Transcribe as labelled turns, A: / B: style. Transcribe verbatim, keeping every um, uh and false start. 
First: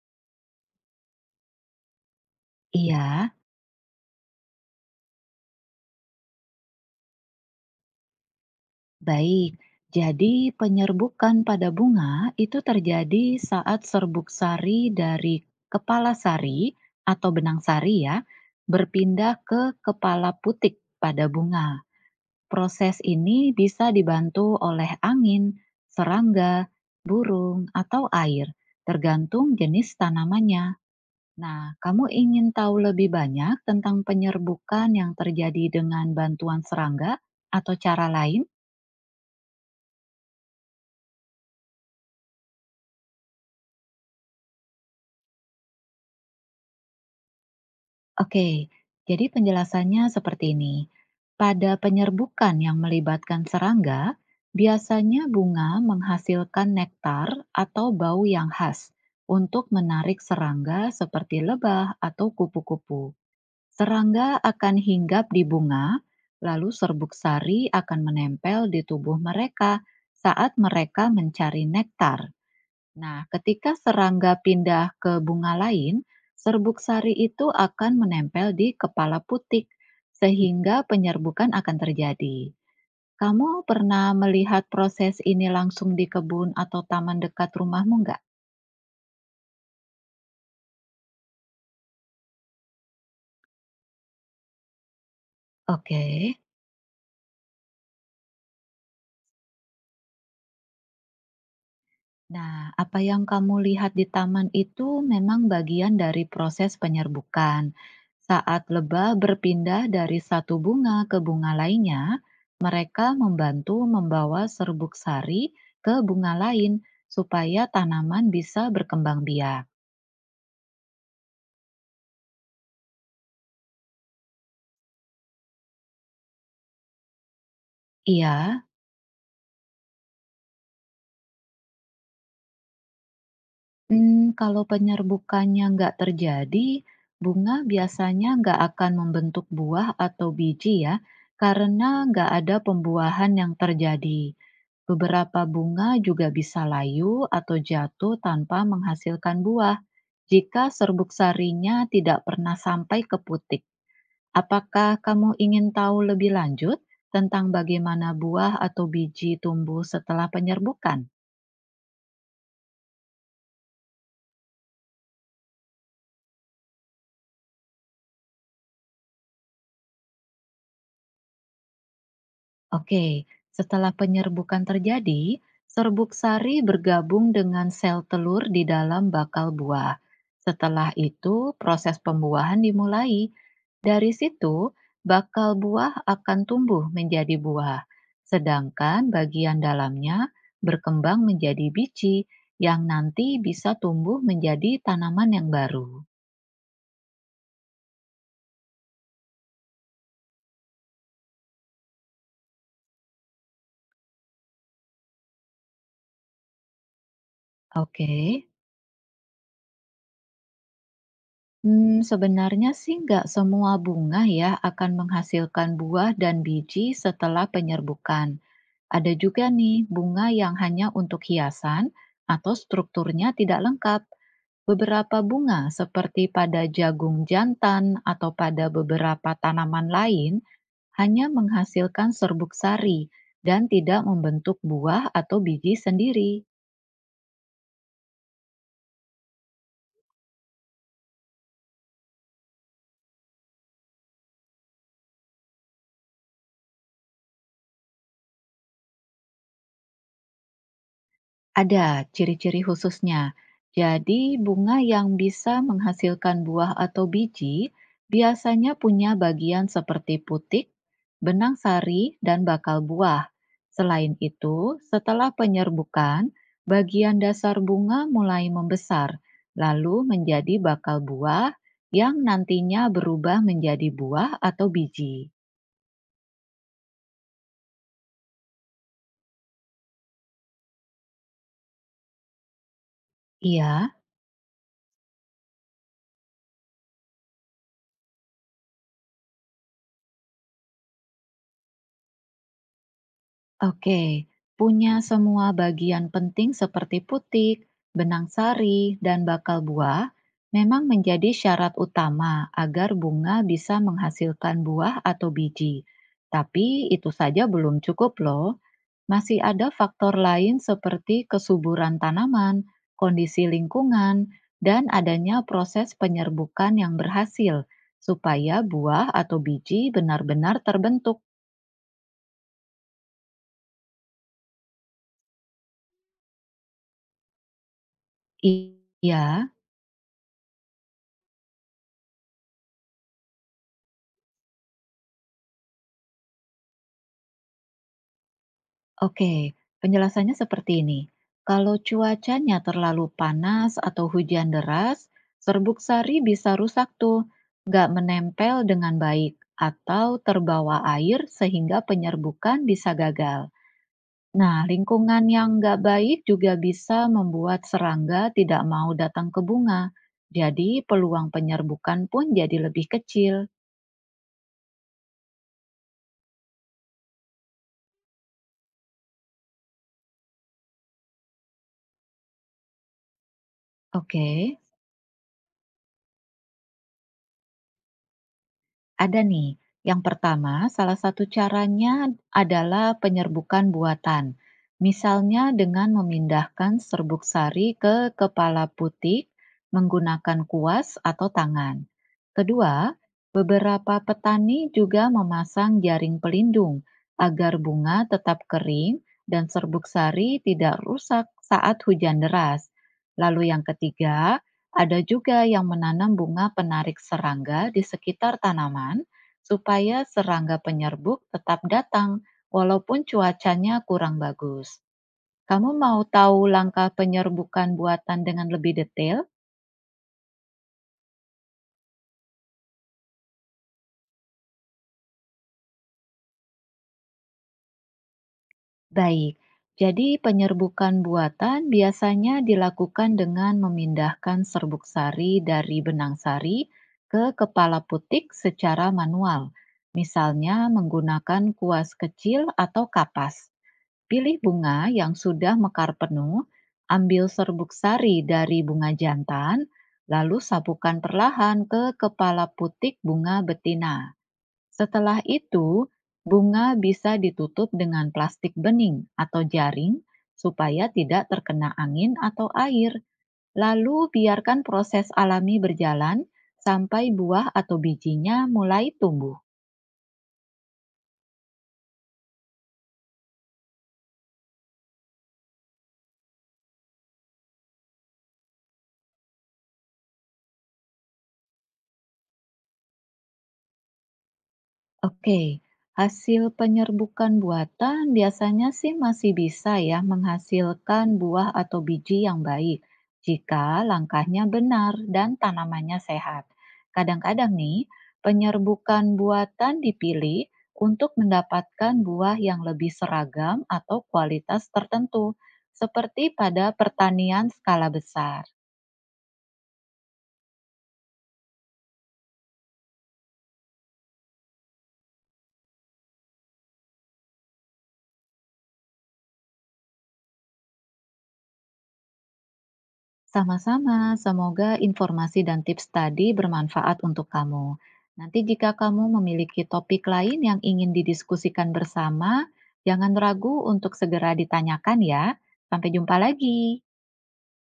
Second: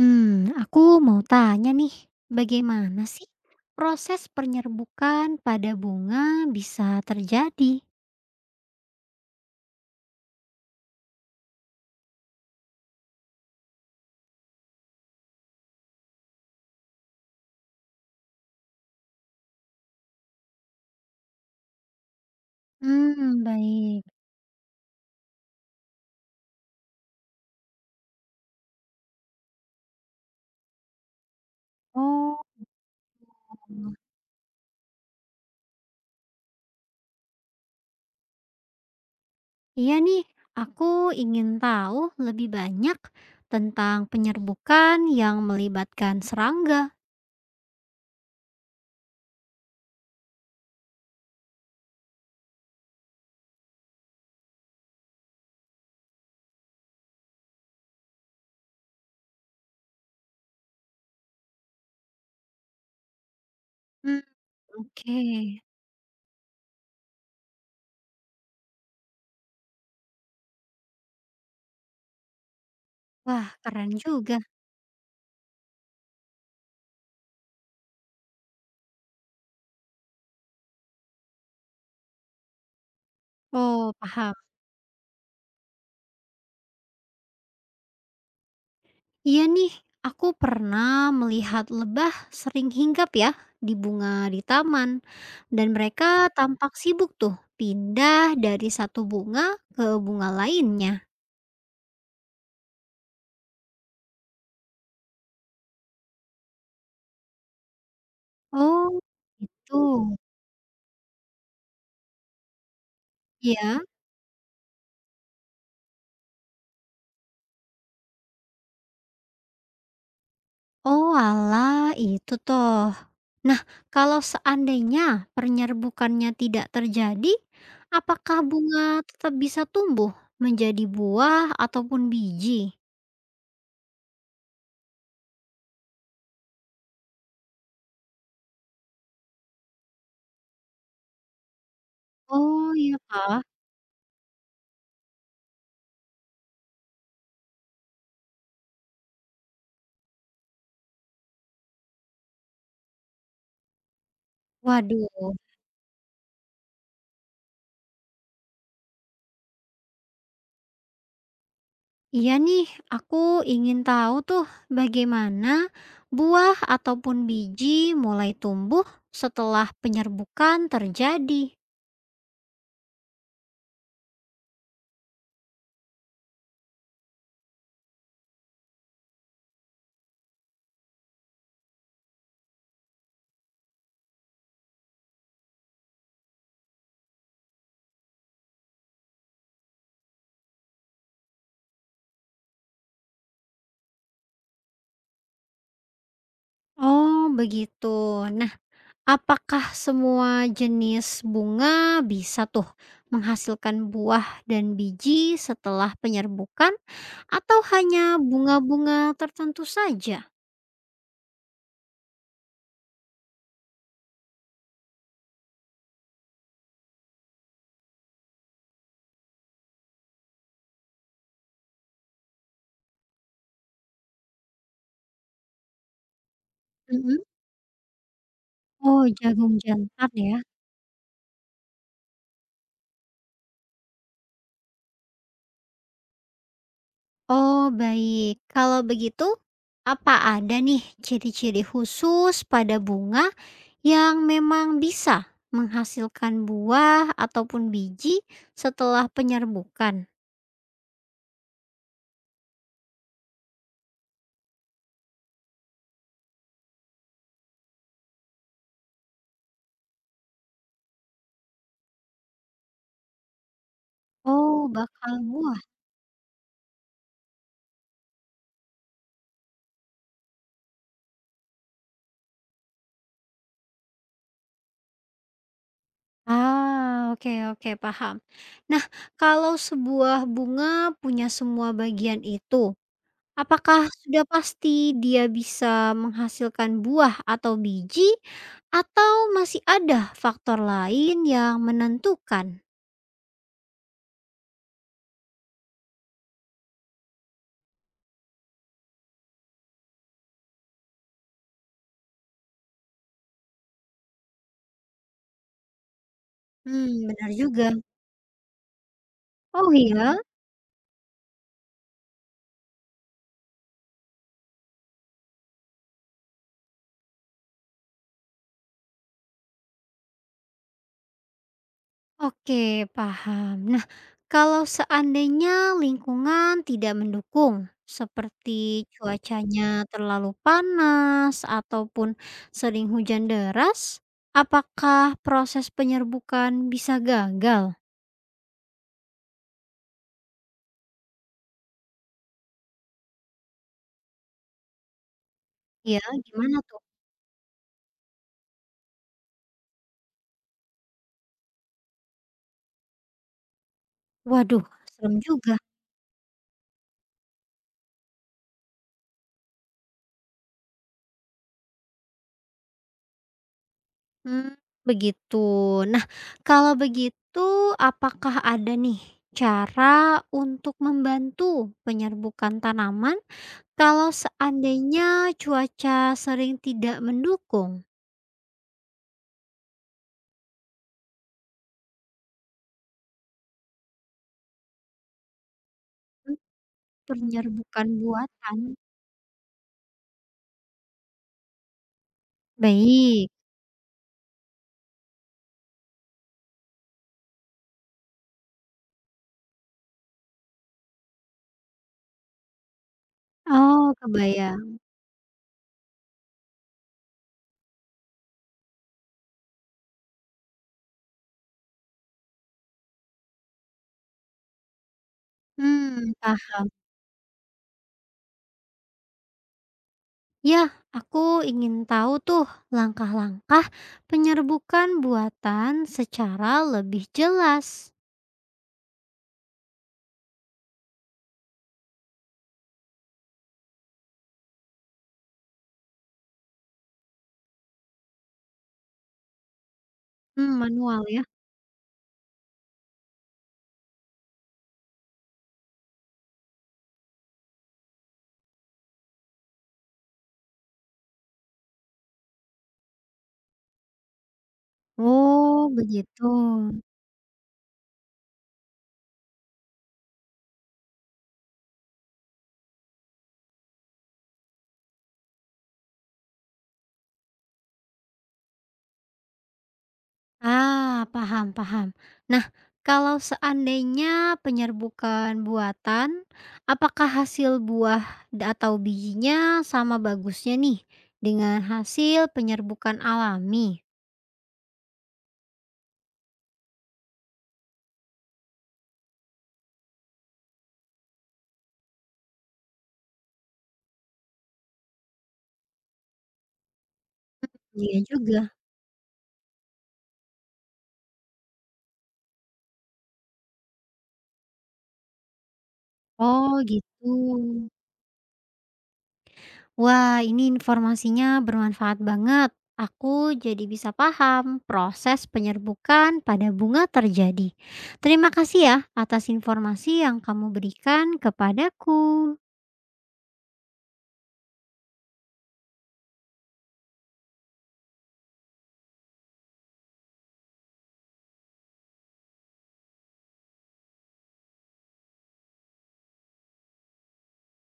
A: Hmm, aku mau tanya nih, bagaimana sih
B: Iya,
A: proses penyerbukan pada bunga bisa terjadi?
B: baik. Jadi penyerbukan pada bunga itu terjadi saat serbuk sari dari kepala sari atau benang sari ya, berpindah ke kepala putik pada bunga. Proses ini
A: Hmm,
B: bisa
A: baik.
B: dibantu oleh angin, serangga, burung, atau air, tergantung jenis tanamannya. Nah, kamu
A: Oh,
B: ingin tahu lebih banyak tentang penyerbukan yang terjadi dengan bantuan serangga atau cara lain?
A: iya nih, aku ingin tahu lebih banyak tentang penyerbukan yang melibatkan serangga.
B: Oke, jadi penjelasannya seperti ini. Pada penyerbukan yang melibatkan serangga, biasanya bunga menghasilkan nektar atau bau yang khas untuk menarik serangga seperti lebah atau kupu-kupu.
A: Hmm,
B: Serangga akan
A: oke.
B: hinggap di bunga, lalu serbuk sari akan menempel di tubuh mereka saat mereka mencari nektar. Nah,
A: Wah,
B: ketika
A: keren
B: serangga
A: juga.
B: pindah ke bunga lain, serbuk sari itu akan menempel di kepala putik, sehingga penyerbukan akan terjadi. Kamu
A: Oh,
B: pernah
A: paham.
B: melihat proses ini langsung di kebun atau taman dekat rumahmu nggak?
A: Iya nih, aku pernah melihat lebah sering hinggap ya di bunga di taman, dan
B: Oke.
A: mereka tampak sibuk tuh pindah dari satu bunga ke bunga lainnya.
B: Nah, apa yang kamu lihat di taman itu memang bagian dari proses penyerbukan. Saat
A: Oh,
B: lebah berpindah
A: itu
B: dari satu bunga ke bunga lainnya, mereka membantu
A: ya.
B: membawa serbuk sari ke bunga lain supaya tanaman bisa berkembang biak.
A: Oh, alah, itu toh. Nah, kalau seandainya penyerbukannya tidak terjadi, apakah
B: Iya.
A: bunga tetap bisa tumbuh menjadi buah ataupun biji?
B: Mmm, kalau penyerbukannya nggak terjadi, bunga biasanya nggak akan membentuk buah atau biji ya, karena nggak ada
A: Oh, iya
B: pembuahan
A: kak?
B: yang terjadi. Beberapa bunga juga bisa layu atau jatuh tanpa menghasilkan buah jika serbuk sarinya tidak pernah sampai ke putik. Apakah
A: Waduh.
B: kamu ingin tahu lebih lanjut tentang bagaimana buah atau biji tumbuh setelah penyerbukan?
A: Iya nih, aku ingin tahu tuh bagaimana buah ataupun biji mulai tumbuh setelah penyerbukan terjadi.
B: Oke, setelah penyerbukan terjadi, serbuk sari bergabung dengan sel telur di dalam bakal buah. Setelah itu, proses pembuahan dimulai. Dari situ, bakal buah akan tumbuh menjadi buah, sedangkan bagian dalamnya berkembang menjadi biji yang nanti bisa tumbuh menjadi tanaman yang baru.
A: Oh, begitu. Nah, apakah semua jenis bunga bisa tuh menghasilkan buah dan biji setelah penyerbukan atau
B: Oke.
A: hanya bunga-bunga tertentu saja?
B: Mmm, sebenarnya sih nggak semua bunga ya akan menghasilkan buah dan biji setelah penyerbukan. Ada juga nih bunga yang hanya untuk hiasan atau strukturnya tidak lengkap. Beberapa bunga seperti pada jagung
A: Mhm.
B: jantan atau pada
A: Oh,
B: beberapa
A: jagung
B: tanaman
A: jantan
B: lain
A: ya.
B: hanya menghasilkan serbuk sari dan tidak membentuk buah atau biji sendiri.
A: Oh, baik. Kalau begitu, apa ada nih ciri-ciri khusus pada bunga yang memang bisa menghasilkan buah ataupun biji setelah penyerbukan?
B: Ada ciri-ciri khususnya. Jadi, bunga yang bisa menghasilkan buah atau biji biasanya punya bagian seperti putik, benang sari, dan bakal buah. Selain itu,
A: Oh, bakal
B: setelah
A: buah.
B: penyerbukan, bagian dasar bunga mulai membesar, lalu menjadi bakal buah yang nantinya berubah menjadi buah atau biji.
A: Ah, oke oke, paham. Nah, kalau sebuah bunga punya semua bagian itu, apakah
B: Iya.
A: sudah pasti dia bisa menghasilkan buah atau biji, atau masih ada faktor lain yang menentukan?
B: Oke, punya semua bagian penting seperti putik, benang sari, dan bakal buah memang menjadi syarat utama agar bunga bisa menghasilkan buah atau biji. Tapi
A: Hmm,
B: itu
A: benar
B: saja
A: juga.
B: belum cukup loh. Masih ada
A: Oh
B: faktor
A: iya?
B: lain seperti kesuburan tanaman, kondisi lingkungan, dan adanya proses penyerbukan yang berhasil supaya buah atau biji benar-benar terbentuk.
A: Oke, paham. Nah, kalau seandainya lingkungan tidak mendukung, seperti
B: Iya.
A: cuacanya terlalu panas ataupun sering hujan deras, apakah proses penyerbukan bisa gagal?
B: Oke, penjelasannya seperti ini. Kalau cuacanya terlalu panas atau hujan deras, serbuk
A: Ya,
B: sari bisa
A: gimana tuh?
B: rusak tuh, nggak menempel dengan baik, atau terbawa air sehingga penyerbukan bisa gagal. Nah,
A: Waduh, serem
B: lingkungan yang
A: juga.
B: nggak baik juga bisa membuat serangga tidak mau datang ke bunga. Jadi, peluang penyerbukan pun jadi lebih kecil.
A: Mmm, begitu. Nah, kalau begitu apakah ada nih cara untuk membantu penyerbukan tanaman kalau
B: Oke.
A: seandainya cuaca sering tidak mendukung
B: Ada nih. Yang pertama, salah satu caranya adalah penyerbukan buatan. Misalnya dengan
A: untuk
B: memindahkan serbuk sari
A: penyerbukan
B: ke
A: buatan?
B: kepala putik menggunakan kuas atau tangan. Kedua,
A: Baik.
B: beberapa petani juga memasang jaring pelindung agar bunga tetap kering dan serbuk sari tidak rusak saat hujan deras. Lalu yang
A: Oh,
B: ketiga,
A: kebayang.
B: ada juga yang menanam bunga penarik serangga di sekitar tanaman supaya serangga penyerbuk tetap datang walaupun cuacanya kurang bagus. Kamu mau
A: Hmm. Ah,
B: tahu langkah penyerbukan buatan dengan lebih detail?
A: ya, aku ingin tahu tuh langkah-langkah penyerbukan buatan secara lebih jelas.
B: Baik. Jadi penyerbukan buatan biasanya dilakukan dengan memindahkan serbuk sari dari benang sari ke kepala putik secara manual, misalnya
A: Hmm, manual ya.
B: menggunakan kuas kecil atau kapas. Pilih bunga yang sudah mekar penuh, ambil serbuk sari dari bunga jantan, lalu sapukan perlahan ke kepala putik bunga betina. Setelah
A: Oh,
B: itu,
A: begitu.
B: bunga bisa ditutup dengan plastik bening atau jaring supaya tidak terkena angin atau air. Lalu biarkan proses alami berjalan sampai buah atau bijinya mulai tumbuh.
A: Ah, paham paham. Nah, kalau seandainya penyerbukan buatan, apakah hasil buah da- atau bijinya sama bagusnya nih dengan hasil penyerbukan alami?
B: Oke, hasil penyerbukan buatan biasanya sih masih bisa ya menghasilkan buah atau biji yang baik jika langkahnya benar dan tanamannya sehat. Kadang-kadang nih,
A: Iya juga.
B: penyerbukan buatan dipilih untuk mendapatkan buah yang lebih seragam atau kualitas tertentu, seperti
A: Oh,
B: pada
A: gitu.
B: pertanian skala besar.
A: Wah, ini informasinya bermanfaat banget. Aku jadi bisa paham proses penyerbukan pada bunga terjadi. Terima kasih ya atas informasi yang kamu berikan kepadaku.
B: Sama-sama, semoga informasi dan tips tadi bermanfaat untuk kamu. Nanti jika kamu memiliki topik lain yang ingin didiskusikan bersama, jangan ragu untuk segera ditanyakan ya. Sampai jumpa lagi.